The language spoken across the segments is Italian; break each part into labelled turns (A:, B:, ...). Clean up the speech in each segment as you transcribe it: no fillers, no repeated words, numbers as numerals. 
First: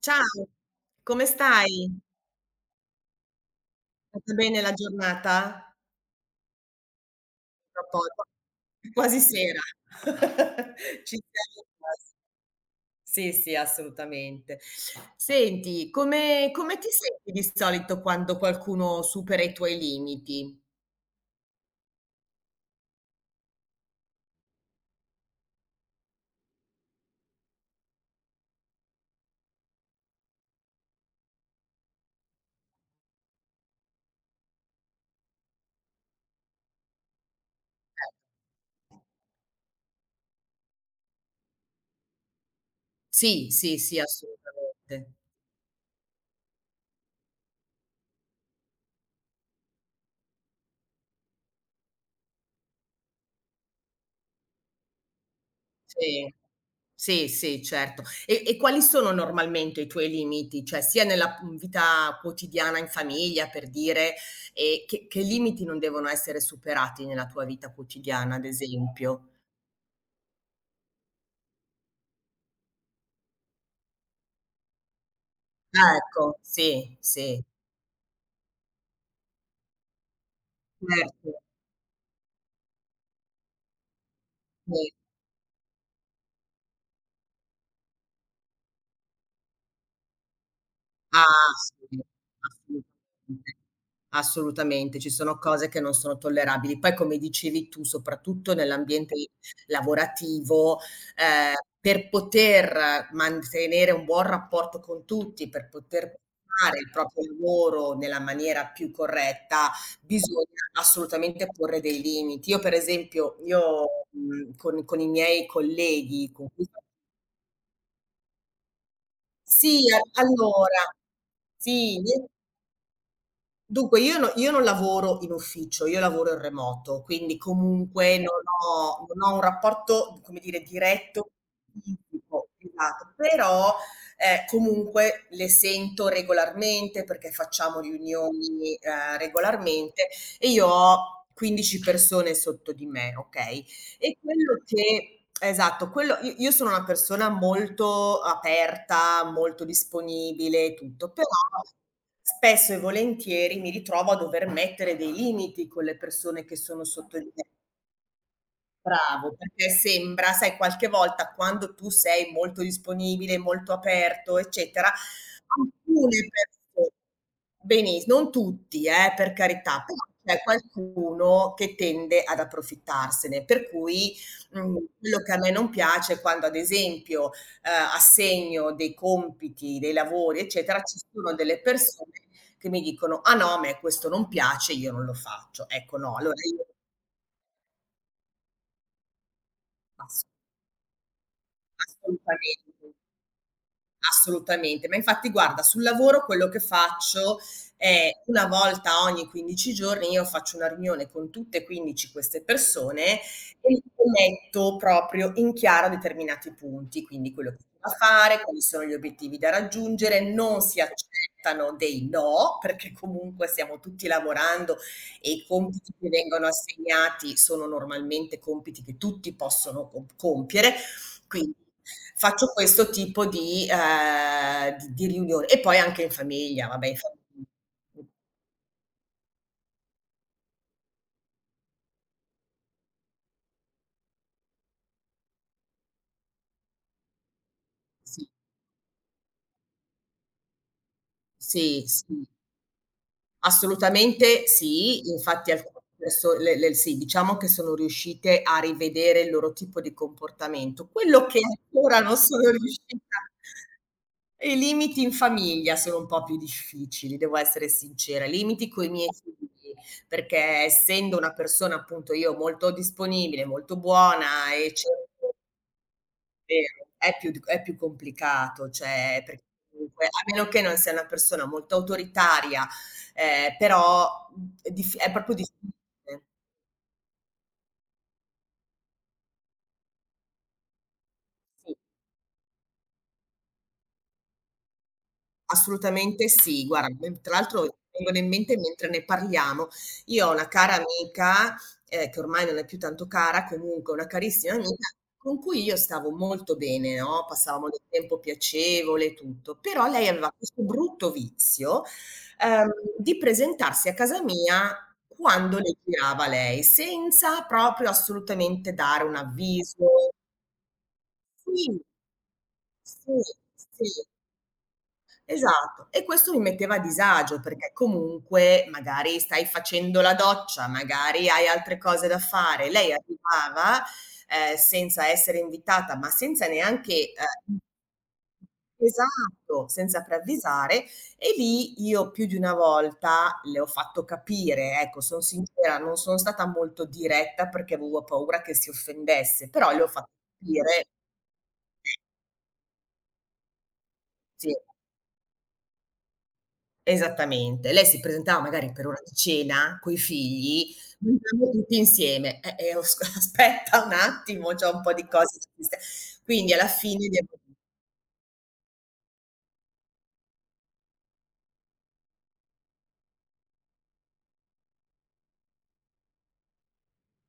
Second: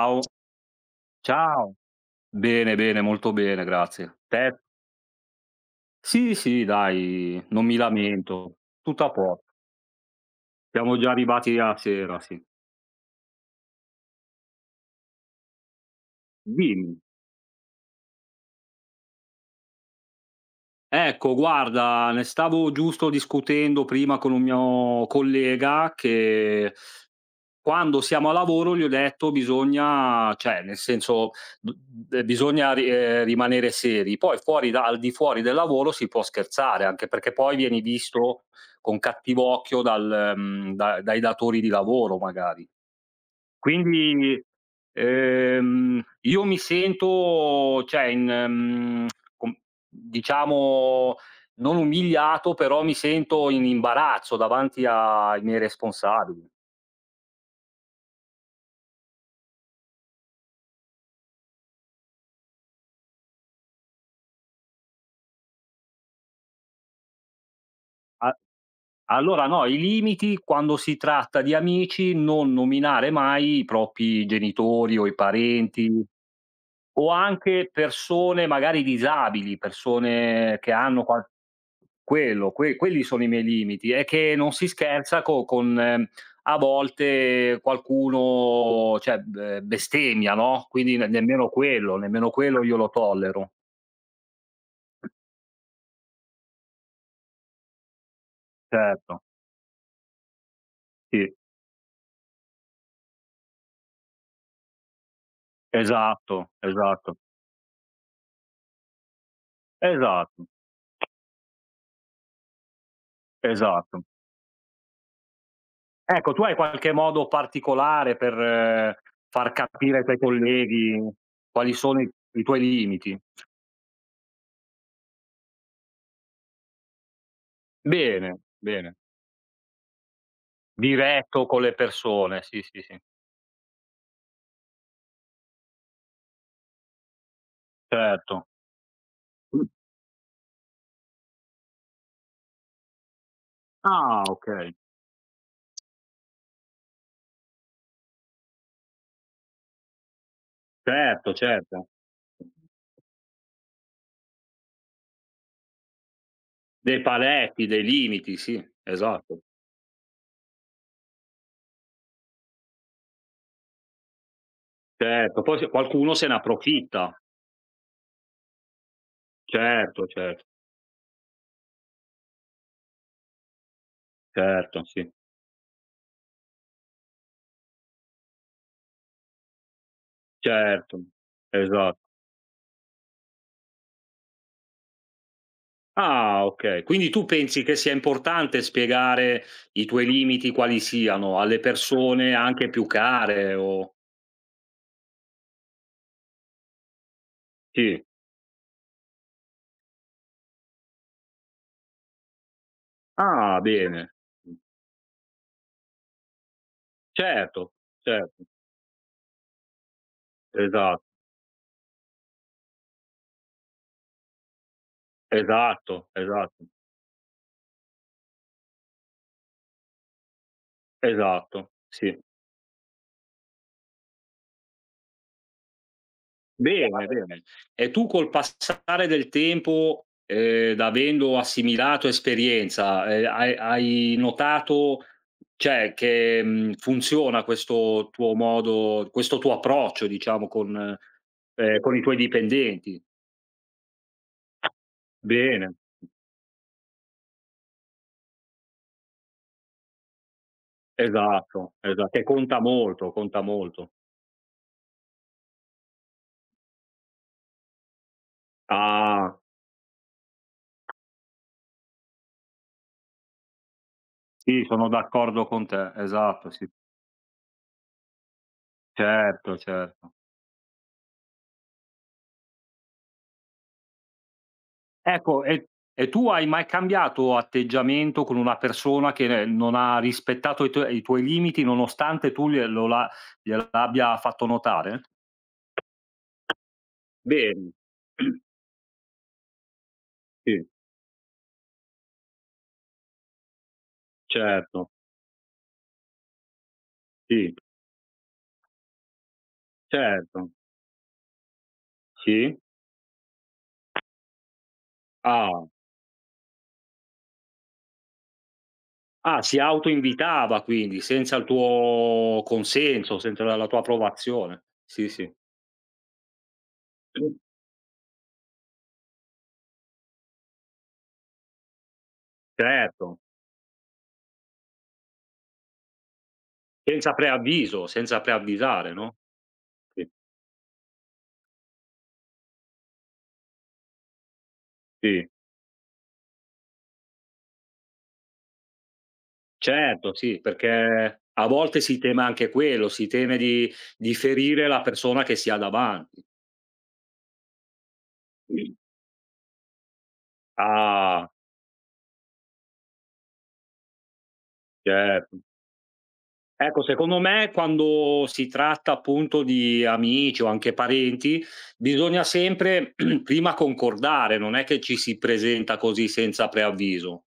A: Ciao, come
B: ciao.
A: stai?
B: Bene, bene, molto bene,
A: È
B: grazie.
A: andata
B: Te?
A: bene la giornata?
B: Sì, sì, dai, non mi
A: Tra poco,
B: lamento.
A: è
B: Tutto a
A: quasi
B: po
A: sera.
B: Siamo già
A: Ci
B: arrivati
A: siamo
B: a
A: quasi.
B: sera, sì.
A: Sì, sì, assolutamente. Senti, come ti
B: Dimmi.
A: senti di solito quando qualcuno supera i tuoi limiti?
B: Ecco guarda, ne stavo giusto discutendo prima con un mio collega che quando siamo a lavoro gli ho detto: "Bisogna cioè nel senso, b b bisogna ri rimanere seri, poi fuori da al di fuori del lavoro si può scherzare, anche perché poi vieni visto con cattivo occhio dal mhmm, da dai datori di lavoro magari".
A: Sì, sì, sì,
B: Quindi,
A: assolutamente.
B: io mi sento cioè in mhmm, com diciamo non umiliato, però mi sento in imbarazzo davanti ai miei
A: Sì.
B: responsabili.
A: Sì, sì, certo. E quali sono normalmente i tuoi limiti? Cioè sia nella, vita quotidiana in famiglia per dire, che limiti non devono essere superati nella tua vita quotidiana,
B: A
A: ad esempio?
B: allora no, i limiti quando si tratta di amici, non nominare mai i propri genitori o i parenti.
A: Ah, ecco, sì,
B: O
A: sì,
B: anche persone magari disabili, persone che hanno qual
A: certo,
B: quello, que quelli sono i miei limiti. È che non si
A: sì.
B: scherza co con a volte qualcuno, cioè, b bestemmia, no, quindi ne
A: Ah, sì,
B: nemmeno quello io lo tollero.
A: assolutamente. Assolutamente, ci sono cose che non sono tollerabili. Poi come dicevi tu, soprattutto nell'ambiente
B: Certo,
A: lavorativo,
B: sì.
A: ehm, per poter mantenere un buon rapporto con tutti, per poter
B: Esatto,
A: fare il
B: esatto,
A: proprio lavoro nella maniera più corretta,
B: esatto,
A: bisogna assolutamente porre dei limiti. Io per esempio,
B: esatto.
A: con i miei colleghi
B: Ecco, tu
A: con
B: hai
A: cui
B: qualche modo particolare per far
A: sì,
B: capire ai tuoi
A: allora
B: colleghi quali sono
A: sì,
B: i tuoi limiti?
A: dunque io non lavoro in ufficio, io lavoro in remoto, quindi comunque, okay,
B: Bene,
A: non
B: bene.
A: ho non ho un rapporto, come dire, diretto
B: Diretto con le persone,
A: fisico,
B: sì, sì, sì,
A: esatto, però, comunque le sento regolarmente perché facciamo
B: certo.
A: riunioni,
B: Mh.
A: regolarmente e io ho 15 persone sotto di me, okay? E
B: Ah,
A: quello
B: okay.
A: che Esatto, quello i io sono una persona molto aperta, molto disponibile e tutto, però
B: Certo, certo.
A: spesso e volentieri mi ritrovo a dover mettere dei limiti con le persone che sono
B: Dei
A: sotto di me.
B: paletti, dei limiti, sì,
A: Bravo,
B: esatto.
A: perché sembra sai qualche volta quando tu sei molto disponibile, molto aperto, eccetera,
B: Certo, poi se qualcuno se
A: Alcune
B: ne
A: perso
B: approfitta.
A: benis non tutti, per carità, però
B: Certo,
A: c'è
B: certo,
A: qualcuno che tende ad approfittarsene, per cui,
B: certo, sì,
A: quello che a me non piace è quando ad esempio, assegno dei compiti, dei lavori, eccetera, ci
B: certo,
A: sono delle
B: esatto.
A: persone che mi dicono: "Ah no, a me questo non piace, io non lo faccio." Ecco no, allora
B: Ah,
A: io
B: okay. Quindi tu pensi che sia importante spiegare i tuoi
A: ass
B: limiti quali siano alle persone anche
A: assolutamente.
B: più care o
A: Assolutamente, ma infatti guarda sul lavoro quello che faccio
B: sì.
A: è una volta ogni 15 giorni, io faccio una riunione con tutte e 15 queste persone e
B: Ah,
A: li
B: bene.
A: metto proprio in chiaro determinati punti, quindi quello che
B: Certo,
A: si va a fare,
B: certo.
A: quali sono gli obiettivi da raggiungere, non si
B: Esa
A: accettano dei no, perché comunque stiamo tutti lavorando e i compiti che
B: esatto,
A: vengono
B: esatto,
A: assegnati sono normalmente compiti che tutti possono compiere, quindi
B: esatto, sì.
A: faccio questo tipo di riunione e poi anche in famiglia, vabbè in
B: Bene,
A: famiglia.
B: bene. E tu col passare del tempo, avendo assimilato esperienza, hai notato, cioè che, funziona questo
A: Sì,
B: tuo modo questo tuo approccio diciamo
A: sì,
B: con i tuoi
A: sì.
B: dipendenti.
A: Assolutamente sì, infatti alcu
B: Bene,
A: adesso le sì, diciamo che sono riuscite a rivedere il loro tipo di comportamento. Quello che
B: esatto,
A: ancora
B: esa
A: non
B: che
A: sono
B: conta
A: riuscita.
B: molto, conta molto.
A: I limiti in famiglia sono un po' più difficili, devo essere sincera. Limiti coi miei
B: Ah,
A: figli, perché essendo una persona appunto io molto disponibile, molto buona
B: sì,
A: e
B: sono
A: cerco.
B: d'accordo con te. Esatto, sì.
A: Vero, è più d è più complicato, cioè perché
B: Certo,
A: comunque
B: certo.
A: a meno che non sei una persona molto autoritaria, però, è proprio
B: Ecco, e
A: difficile.
B: tu hai mai cambiato atteggiamento con una persona che ne non ha rispettato i tuoi limiti,
A: Sì.
B: nonostante tu glielo l'a gliel'abbia fatto notare?
A: Assolutamente sì. Guarda, me tra l'altro mi
B: Bene,
A: vengono in mente mentre ne parliamo, io ho una
B: sì,
A: cara amica, che ormai non è più tanto cara, comunque una carissima amica,
B: certo,
A: con cui io stavo molto bene, no,
B: sì,
A: passavamo del tempo piacevole e tutto, però lei aveva
B: certo,
A: questo brutto vizio,
B: sì.
A: ehm, di presentarsi a casa mia quando
B: Ah.
A: le girava lei, senza proprio assolutamente dare un
B: Ah, si
A: avviso.
B: autoinvitava quindi, senza il
A: Sì,
B: tuo
A: sì,
B: consenso, senza la tua
A: sì.
B: approvazione. Sì, sì.
A: Esatto. E questo mi metteva a disagio, perché comunque magari stai facendo la doccia, magari hai altre cose da fare. Lei
B: Certo.
A: arrivava, senza essere invitata, ma senza neanche,
B: Senza preavviso, senza preavvisare, no?
A: esatto, senza
B: Sì,
A: preavvisare, e lì io più di una volta le ho fatto capire, ecco, son
B: sì.
A: sincera, non son stata molto diretta perché avevo paura che si offendesse, però le ho fatto
B: Certo, sì,
A: capire,
B: perché a volte si teme anche quello, si teme di
A: sì.
B: ferire la persona che si ha davanti.
A: Esattamente. Lei si presentava magari per ora di cena coi figli,
B: Ah,
A: mangiamo tutti insieme. Os aspetta un attimo, c'ho un po' di cose
B: certo.
A: da fissa, quindi alla
B: Ecco,
A: fine
B: secondo
A: devo.
B: me quando si tratta appunto di amici o anche parenti, bisogna sempre prima concordare, non è che ci si presenta così senza preavviso,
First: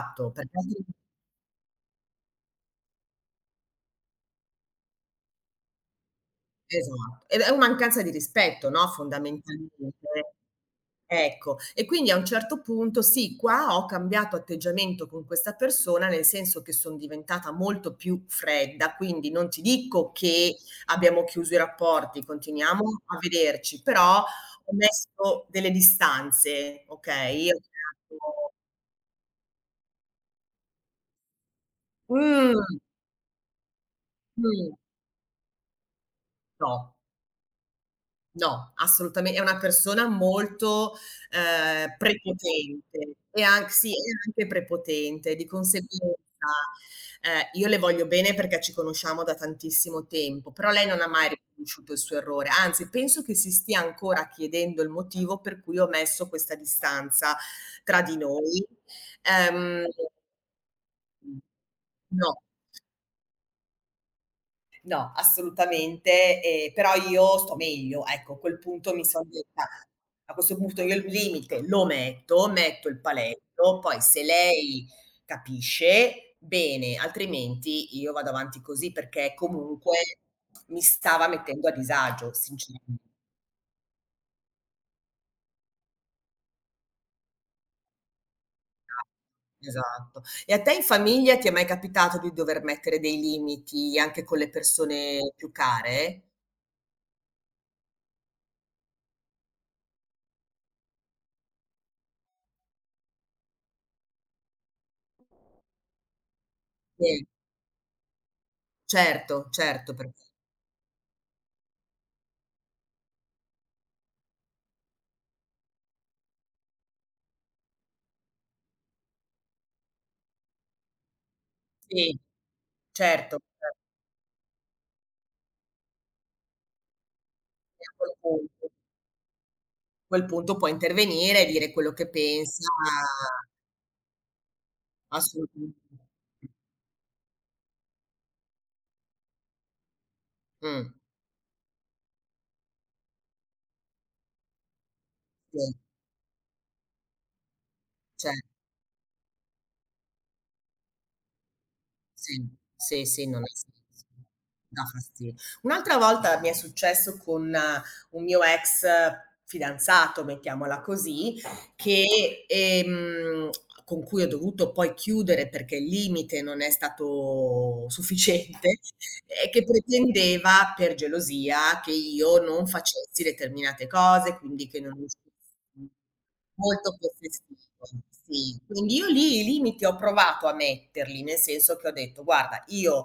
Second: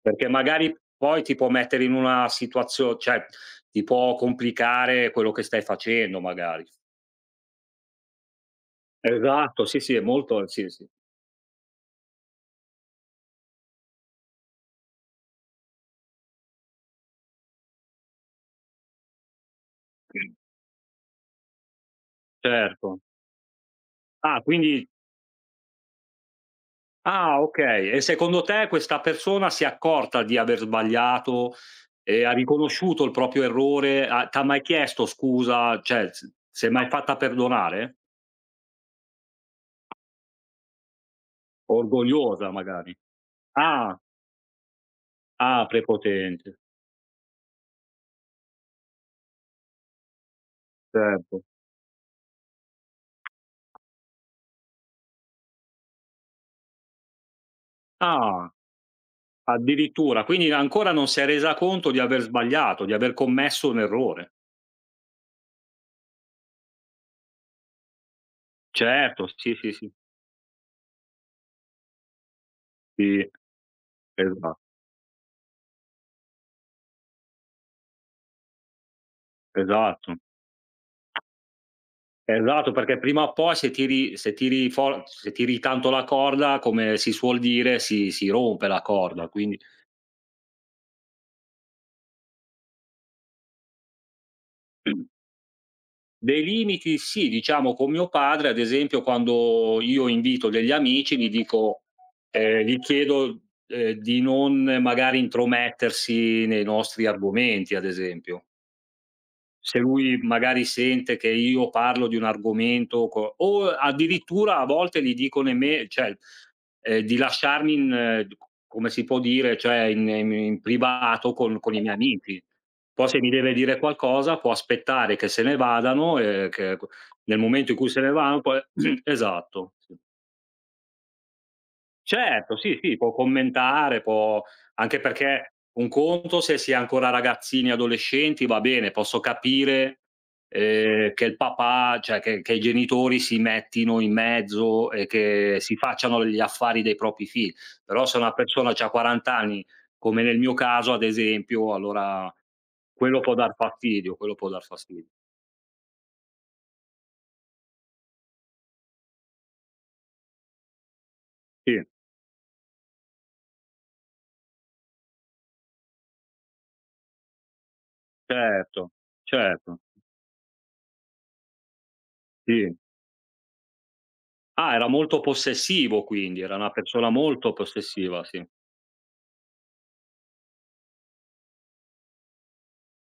B: perché
A: perché
B: magari
A: altri
B: poi ti può mettere in una situazio cioè ti può complicare quello che stai facendo magari.
A: esatto. Ed è un mancanza di rispetto, no,
B: Esatto, sì, sì, è
A: fondamentalmente.
B: molto sì, sì.
A: Ecco, e quindi a un certo punto sì, qua ho cambiato atteggiamento con questa persona, nel senso che son diventata molto più fredda, quindi non ti dico che abbiamo chiuso i rapporti,
B: Certo.
A: continuiamo a vederci, però
B: Ah,
A: ho
B: quindi
A: messo delle distanze,
B: ah
A: okay? Io ho
B: okay. E secondo
A: creato.
B: te questa persona si è accorta di aver sbagliato e ha
A: Mh,
B: riconosciuto il proprio errore? Ha t'ha mai
A: mh,
B: chiesto scusa? Cioè, s si è mai
A: no.
B: fatta perdonare?
A: No, assolutame è una persona molto,
B: Orgogliosa magari.
A: prepotente e anc sì, e
B: Ah,
A: anche prepotente. Di
B: ah,
A: conseguenza,
B: prepotente,
A: io le voglio bene perché ci conosciamo da tantissimo tempo, però lei non ha mai
B: certo.
A: riconosciuto il suo errore, anzi penso che si stia ancora chiedendo il motivo per cui ho messo questa distanza tra di
B: Ah,
A: noi. Ehm
B: addirittura. Quindi ancora non si è resa conto di aver
A: no.
B: sbagliato, di aver commesso un errore.
A: No, assolutamente, però io sto meglio. Ecco, a quel punto mi
B: Certo,
A: son
B: sì,
A: detta:
B: sì, sì.
A: "A questo punto io il limite lo metto, metto il
B: Sì,
A: paletto, poi se
B: esa
A: lei capisce, bene, altrimenti io vado avanti così", perché comunque
B: esatto.
A: mi stava mettendo a disagio,
B: Esatto, perché
A: sinceramente.
B: prima o poi se tiri tanto la corda, come si suol dire, si rompe la corda, quindi
A: Esatto. E a te in famiglia ti è mai capitato di dover mettere dei limiti anche con le persone più care?
B: dei limiti sì, diciamo con mio padre, ad esempio, quando io invito degli amici gli dico gli chiedo, di non magari intromettersi nei nostri
A: Sì,
B: argomenti, ad esempio.
A: certo,
B: Se
A: certo
B: lui
A: perché
B: magari sente che io parlo di un argomento co o addirittura a volte gli dico nemme cioè, di lasciarmi in d come si può dire, cioè in privato con i miei
A: sì,
B: amici. Poi se mi
A: certo,
B: deve dire qualcosa può aspettare che se ne vadano e che nel momento in
A: e
B: cui
A: a
B: se ne
A: quel
B: vanno poi
A: punto a
B: esatto, sì.
A: quel punto puoi intervenire e dire quello che
B: Certo,
A: pensa,
B: sì, sì, può commentare, può anche perché
A: assolutamente.
B: un conto se si è ancora ragazzini, adolescenti, va bene, posso capire,
A: Mh,
B: che il papà che i genitori si mettino in mezzo e che
A: sì,
B: si facciano gli affari dei propri figli. Però se una
A: cer
B: persona c'ha 40 anni, come nel mio caso ad esempio, allora
A: sì, sì,
B: quello
A: sì,
B: può
A: non ha
B: dar
A: senso.
B: fastidio, quello può dar
A: Dà
B: fastidio.
A: fasti Un'altra volta mi è successo con un mio ex fidanzato, mettiamola così,
B: Sì,
A: che, con cui ho dovuto poi chiudere perché il limite non è stato sufficiente.
B: certo,
A: Che
B: certo,
A: pretendeva, per gelosia, che io non
B: sì.
A: facessi determinate cose, quindi
B: Ah,
A: che
B: era
A: non
B: molto
A: uscissi
B: possessivo quindi, era una
A: molto
B: persona molto
A: possessivo,
B: possessiva, sì.
A: sì. Quindi io lì i limiti ho provato a metterli, nel senso che ho detto: "Guarda, io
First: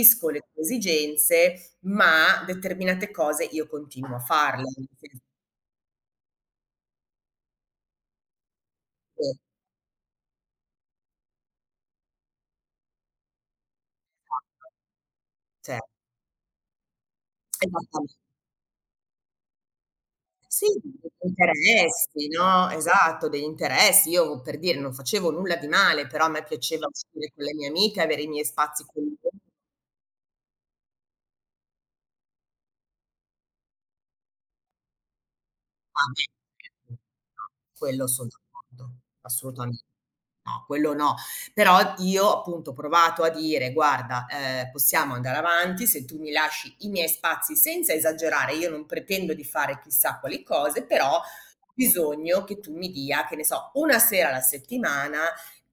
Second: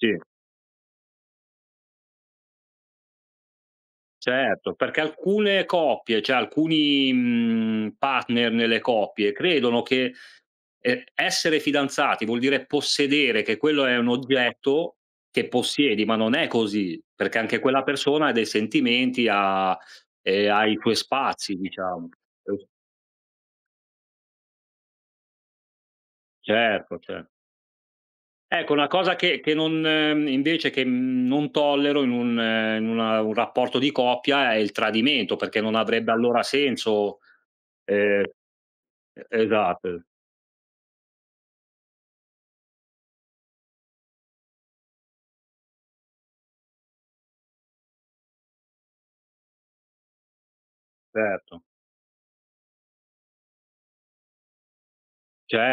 B: Sì,
A: le tue esigenze, ma determinate cose io continuo a farle". Nel
B: certo, perché
A: senso che
B: alcune coppie, cioè alcuni, partner nelle coppie credono che, essere fidanzati vuol dire possedere, che quello è un oggetto che
A: cioè
B: possiedi, ma non è così, perché anche quella
A: esattamente.
B: persona ha dei sentimenti,
A: Sì,
B: ha i suoi
A: degli
B: spazi diciamo.
A: interessi,
B: Eh,
A: no, esatto, degli interessi. Io per dire non facevo nulla di male, però a me piaceva
B: Certo, cer
A: uscire con le mie amiche, avere i miei
B: Ecco,
A: spazi
B: una
A: con
B: cosa
A: loro.
B: che, non tollero in una un rapporto di coppia è il tradimento, perché non
A: Ah
B: avrebbe
A: beh,
B: allora
A: certo.
B: senso
A: No, quello
B: ehm,
A: son d'accordo, assolutamente.
B: esatto,
A: No, quello no. Però io appunto ho provato a dire: "Guarda, possiamo andare avanti se tu mi lasci i miei spazi", senza esagerare, io non pretendo di fare chissà quali cose, però
B: certo,
A: ho bisogno che tu mi dia, che ne so, una sera alla settimana,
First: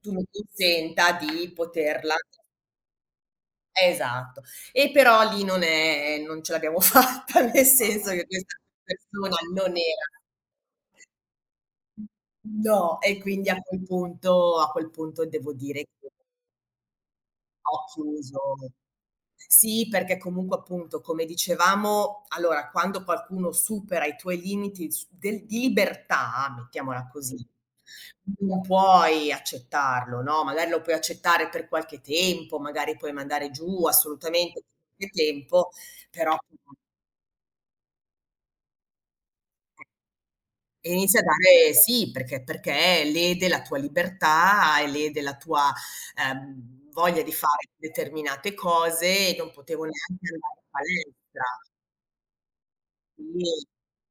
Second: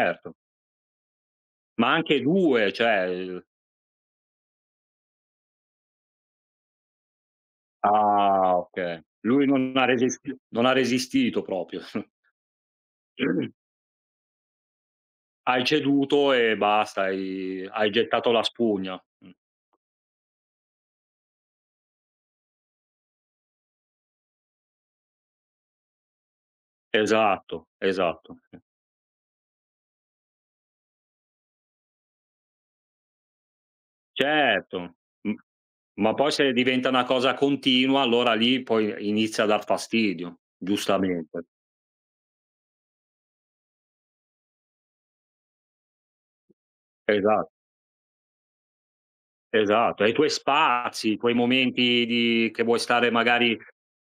A: tu mi consenta di
B: Ma
A: poterla,
B: anche 2, cioè il
A: esatto. E però lì non ce l'abbiamo fatta, nel senso che questa
B: ah, okay.
A: persona
B: Lui
A: non
B: non ha
A: era.
B: resisti non ha resistito proprio.
A: No, e quindi a quel punto a quel punto devo
B: Hai
A: dire che
B: ceduto e basta,
A: ho
B: hai gettato
A: chiuso.
B: la spugna. Mh.
A: Sì, perché comunque appunto, come dicevamo, allora quando qualcuno supera i tuoi limiti s del di libertà, mettiamola così,
B: Esatto, esatto.
A: non puoi accettarlo, no, magari lo puoi accettare per qualche tempo, magari puoi mandare giù assolutamente per
B: Certo,
A: qualche
B: m
A: tempo,
B: ma poi
A: però.
B: se diventa una cosa continua allora lì poi inizia a dar fastidio,
A: E inizia a
B: giustamente.
A: dare, sì, perché lede la tua libertà e lede la tua, voglia di
B: Esa
A: fare determinate cose e non potevo
B: esatto. E i
A: neanche
B: tuoi
A: andare in
B: spazi, i tuoi
A: palestra.
B: momenti di che vuoi stare magari,
A: Sì,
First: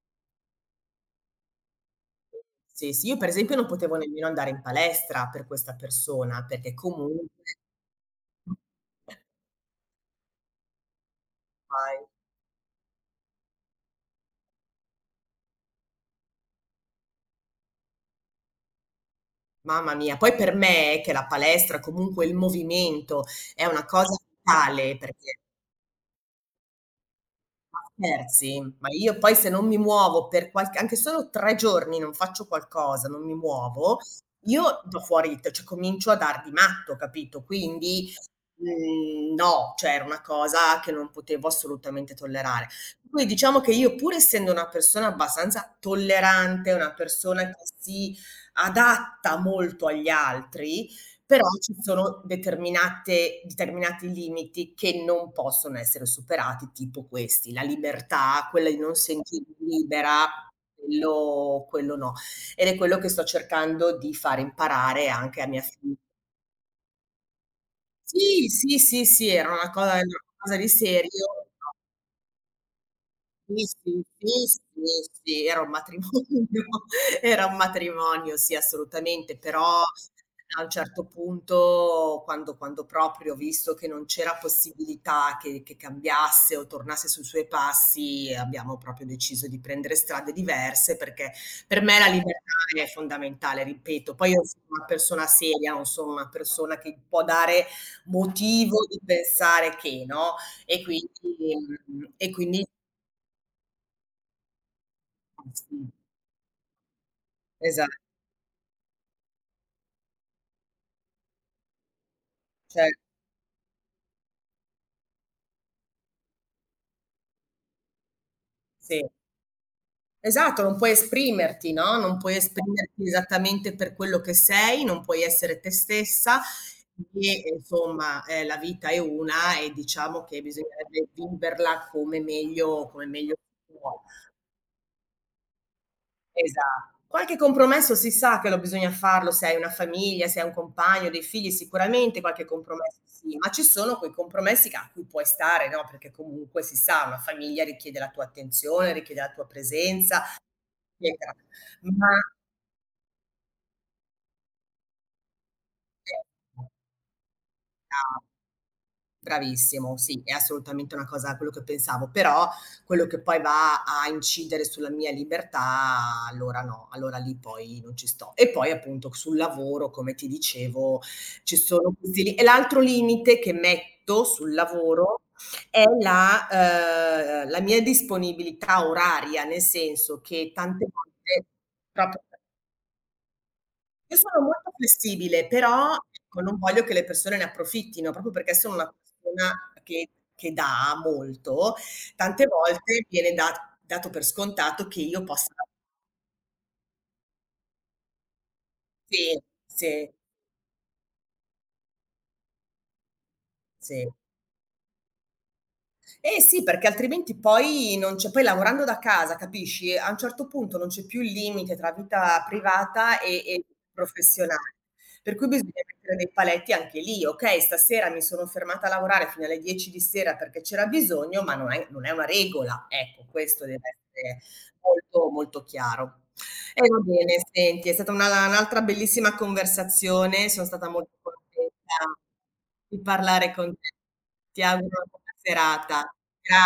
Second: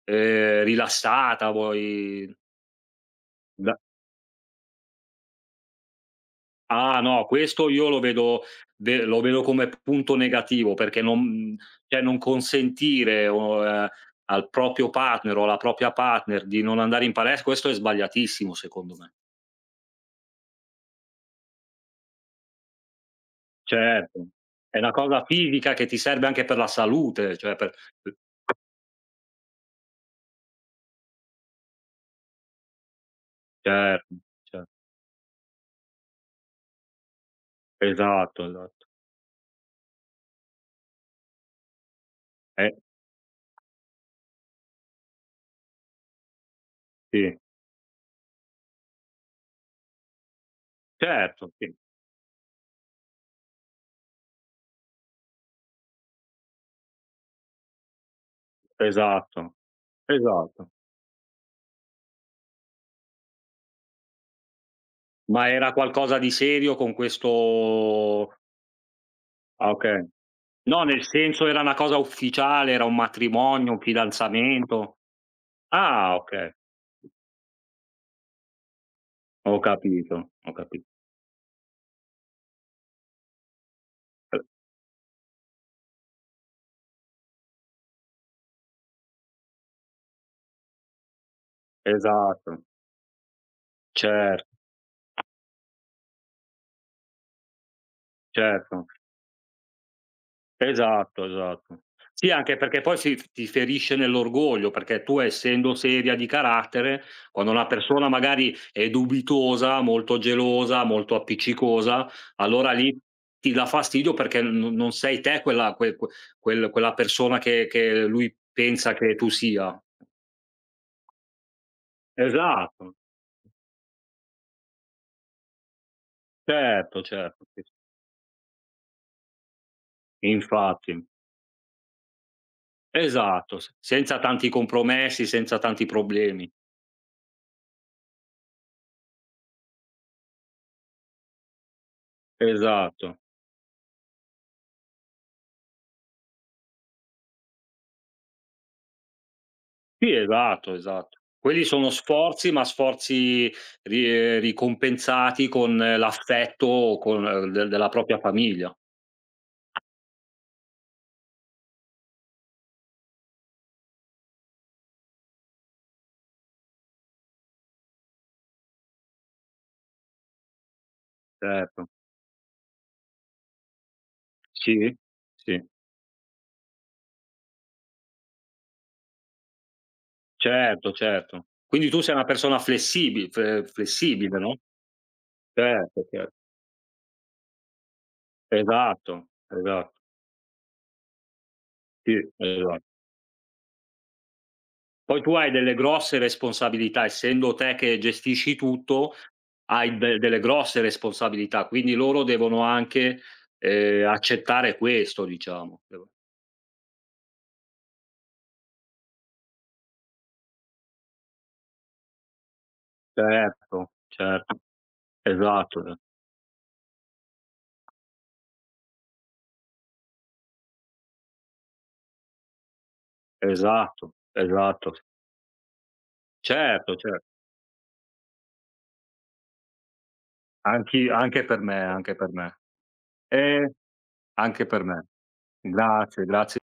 B: rilassata, vuoi
A: sì, sì. Io per esempio non
B: da
A: potevo nemmeno andare in palestra per questa persona, perché
B: ah no,
A: comunque
B: questo io lo vedo ve lo vedo come punto negativo perché non cioè
A: fai
B: non consentire o, al proprio partner o alla propria partner di non andare in palestra, questo è sbagliatissimo secondo me.
A: mamma mia. Poi per me che la palestra, comunque il movimento è una cosa
B: Certo, è una
A: vitale
B: cosa
A: perché.
B: fisica che ti serve anche per la salute, cioè per
A: Ma
B: uhm,
A: scherzi? Ma io poi se non mi muovo per qualche anche solo 3 giorni non faccio qualcosa, non mi muovo,
B: certo, cer
A: io do fuori t cioè comincio a dar di matto, capito? Quindi,
B: esatto, esatto.
A: no, cioè era una cosa che non potevo assolutamente tollerare.
B: Eh,
A: Quindi diciamo che io pur essendo una persona abbastanza tollerante, una
B: sì,
A: persona che si adatta molto agli altri, però
B: certo, sì,
A: ci sono determinate determinati limiti che non possono essere superati, tipo questi: la libertà, quella di non
B: esatto,
A: sentirmi libera,
B: esatto.
A: quello no. Ed è quello che sto cercando di far imparare anche a
B: Ma
A: mia
B: era
A: figlia.
B: qualcosa di serio con questo
A: Sì, sì, sì, sì, era una
B: ah,
A: cosa
B: okay.
A: di
B: No, nel senso
A: serio.
B: era una cosa ufficiale, era un
A: Sì,
B: matrimonio, un
A: sì, sì,
B: fidanzamento?
A: sì, sì, era un matrimonio,
B: Ah, okay.
A: era un matrimonio, sì, assolutamente,
B: Ho
A: però
B: capito, ho
A: a un
B: capi
A: certo punto quando proprio ho visto che non c'era possibilità che cambiasse o tornasse sui suoi passi, abbiamo proprio deciso di prendere strade diverse, perché per
B: e
A: me la libertà
B: esatto,
A: è fondamentale, ripeto. Poi io
B: cer
A: sono una persona seria, non sono una persona che può dare motivo
B: certo.
A: di pensare che, no, e quindi
B: Esatto, esatto.
A: mhmm, e
B: Sì, anche
A: quindi
B: perché poi si ti ferisce nell'orgoglio, perché tu essendo
A: sì,
B: seria di carattere, quando una
A: esa
B: persona magari è dubitosa, molto gelosa, molto appiccicosa, allora
A: cioè
B: lì ti dà fastidio perché non sei te quella quella persona che lui pensa
A: sì.
B: che tu sia.
A: Esatto, non puoi esprimerti, no, non puoi
B: Esatto,
A: esprimerti esattamente per quello che sei, non puoi essere te stessa
B: certo,
A: e
B: certo, sì, sì.
A: insomma, la vita è una e diciamo che
B: Infatti.
A: bisognerebbe viverla come meglio
B: Esatto, s
A: si può.
B: senza tanti compromessi, senza tanti problemi.
A: Esa qualche compromesso si sa che lo bisogna farlo se hai una famiglia, se hai un compagno, dei figli, sicuramente qualche compromesso
B: Esatto.
A: sì, ma ci sono quei compromessi che a cui puoi stare, no, perché comunque si sa, una famiglia richiede la tua attenzione, richiede la tua
B: Sì,
A: presenza,
B: esatto, esatto.
A: eccetera.
B: Quelli sono
A: Ma
B: sforzi, ma sforzi ri ricompensati con l'affetto con de della propria
A: eh,
B: famiglia.
A: Bravissimo, sì, è assolutamente una cosa quello che pensavo, però quello che poi va a incidere sulla mia libertà, allora no, allora lì poi non ci sto. E poi appunto sul lavoro, come ti dicevo, ci
B: Certo.
A: sono questi li e l'altro limite che metto sul
B: Sì,
A: lavoro
B: sì.
A: è la mia disponibilità oraria, nel senso che tante
B: Certo,
A: volte
B: certo. Quindi tu sei
A: proprio
B: una persona
A: io
B: flessibile,
A: sono
B: no?
A: molto flessibile, però
B: Certo, cer
A: ecco, non voglio che le persone ne approfittino, proprio perché sono una
B: esatto,
A: persona
B: esatto.
A: che dà molto,
B: Sì,
A: tante
B: esa
A: volte viene da dato per scontato che
B: Poi
A: io
B: tu hai
A: possa,
B: delle grosse responsabilità, essendo te che gestisci tutto,
A: sì,
B: hai
A: sì,
B: de delle grosse responsabilità, quindi loro devono anche,
A: sì.
B: accettare questo diciamo. Devo
A: Eh sì, perché altrimenti poi non c'è, poi lavorando da casa, capisci, a un certo punto non c'è più il limite tra vita privata e
B: certo, certo,
A: professionale. Per cui bisogna
B: esatto,
A: mettere dei paletti anche lì. Okay, stasera mi sono fermata a lavorare fino alle 10 di sera perché c'era bisogno, ma non è una regola. Ecco,
B: e
A: questo deve
B: esatto,
A: essere
B: esatto.
A: molto, molto chiaro. E
B: Certo,
A: va
B: cer
A: bene, senti, è stata una un'altra bellissima conversazione, sono stata
B: anch'i
A: molto
B: anche per me,
A: contenta
B: anche per me.
A: di parlare
B: Ehm,
A: con te. Ti
B: anche per
A: auguro
B: me.
A: una buona serata.
B: Grazie, grazie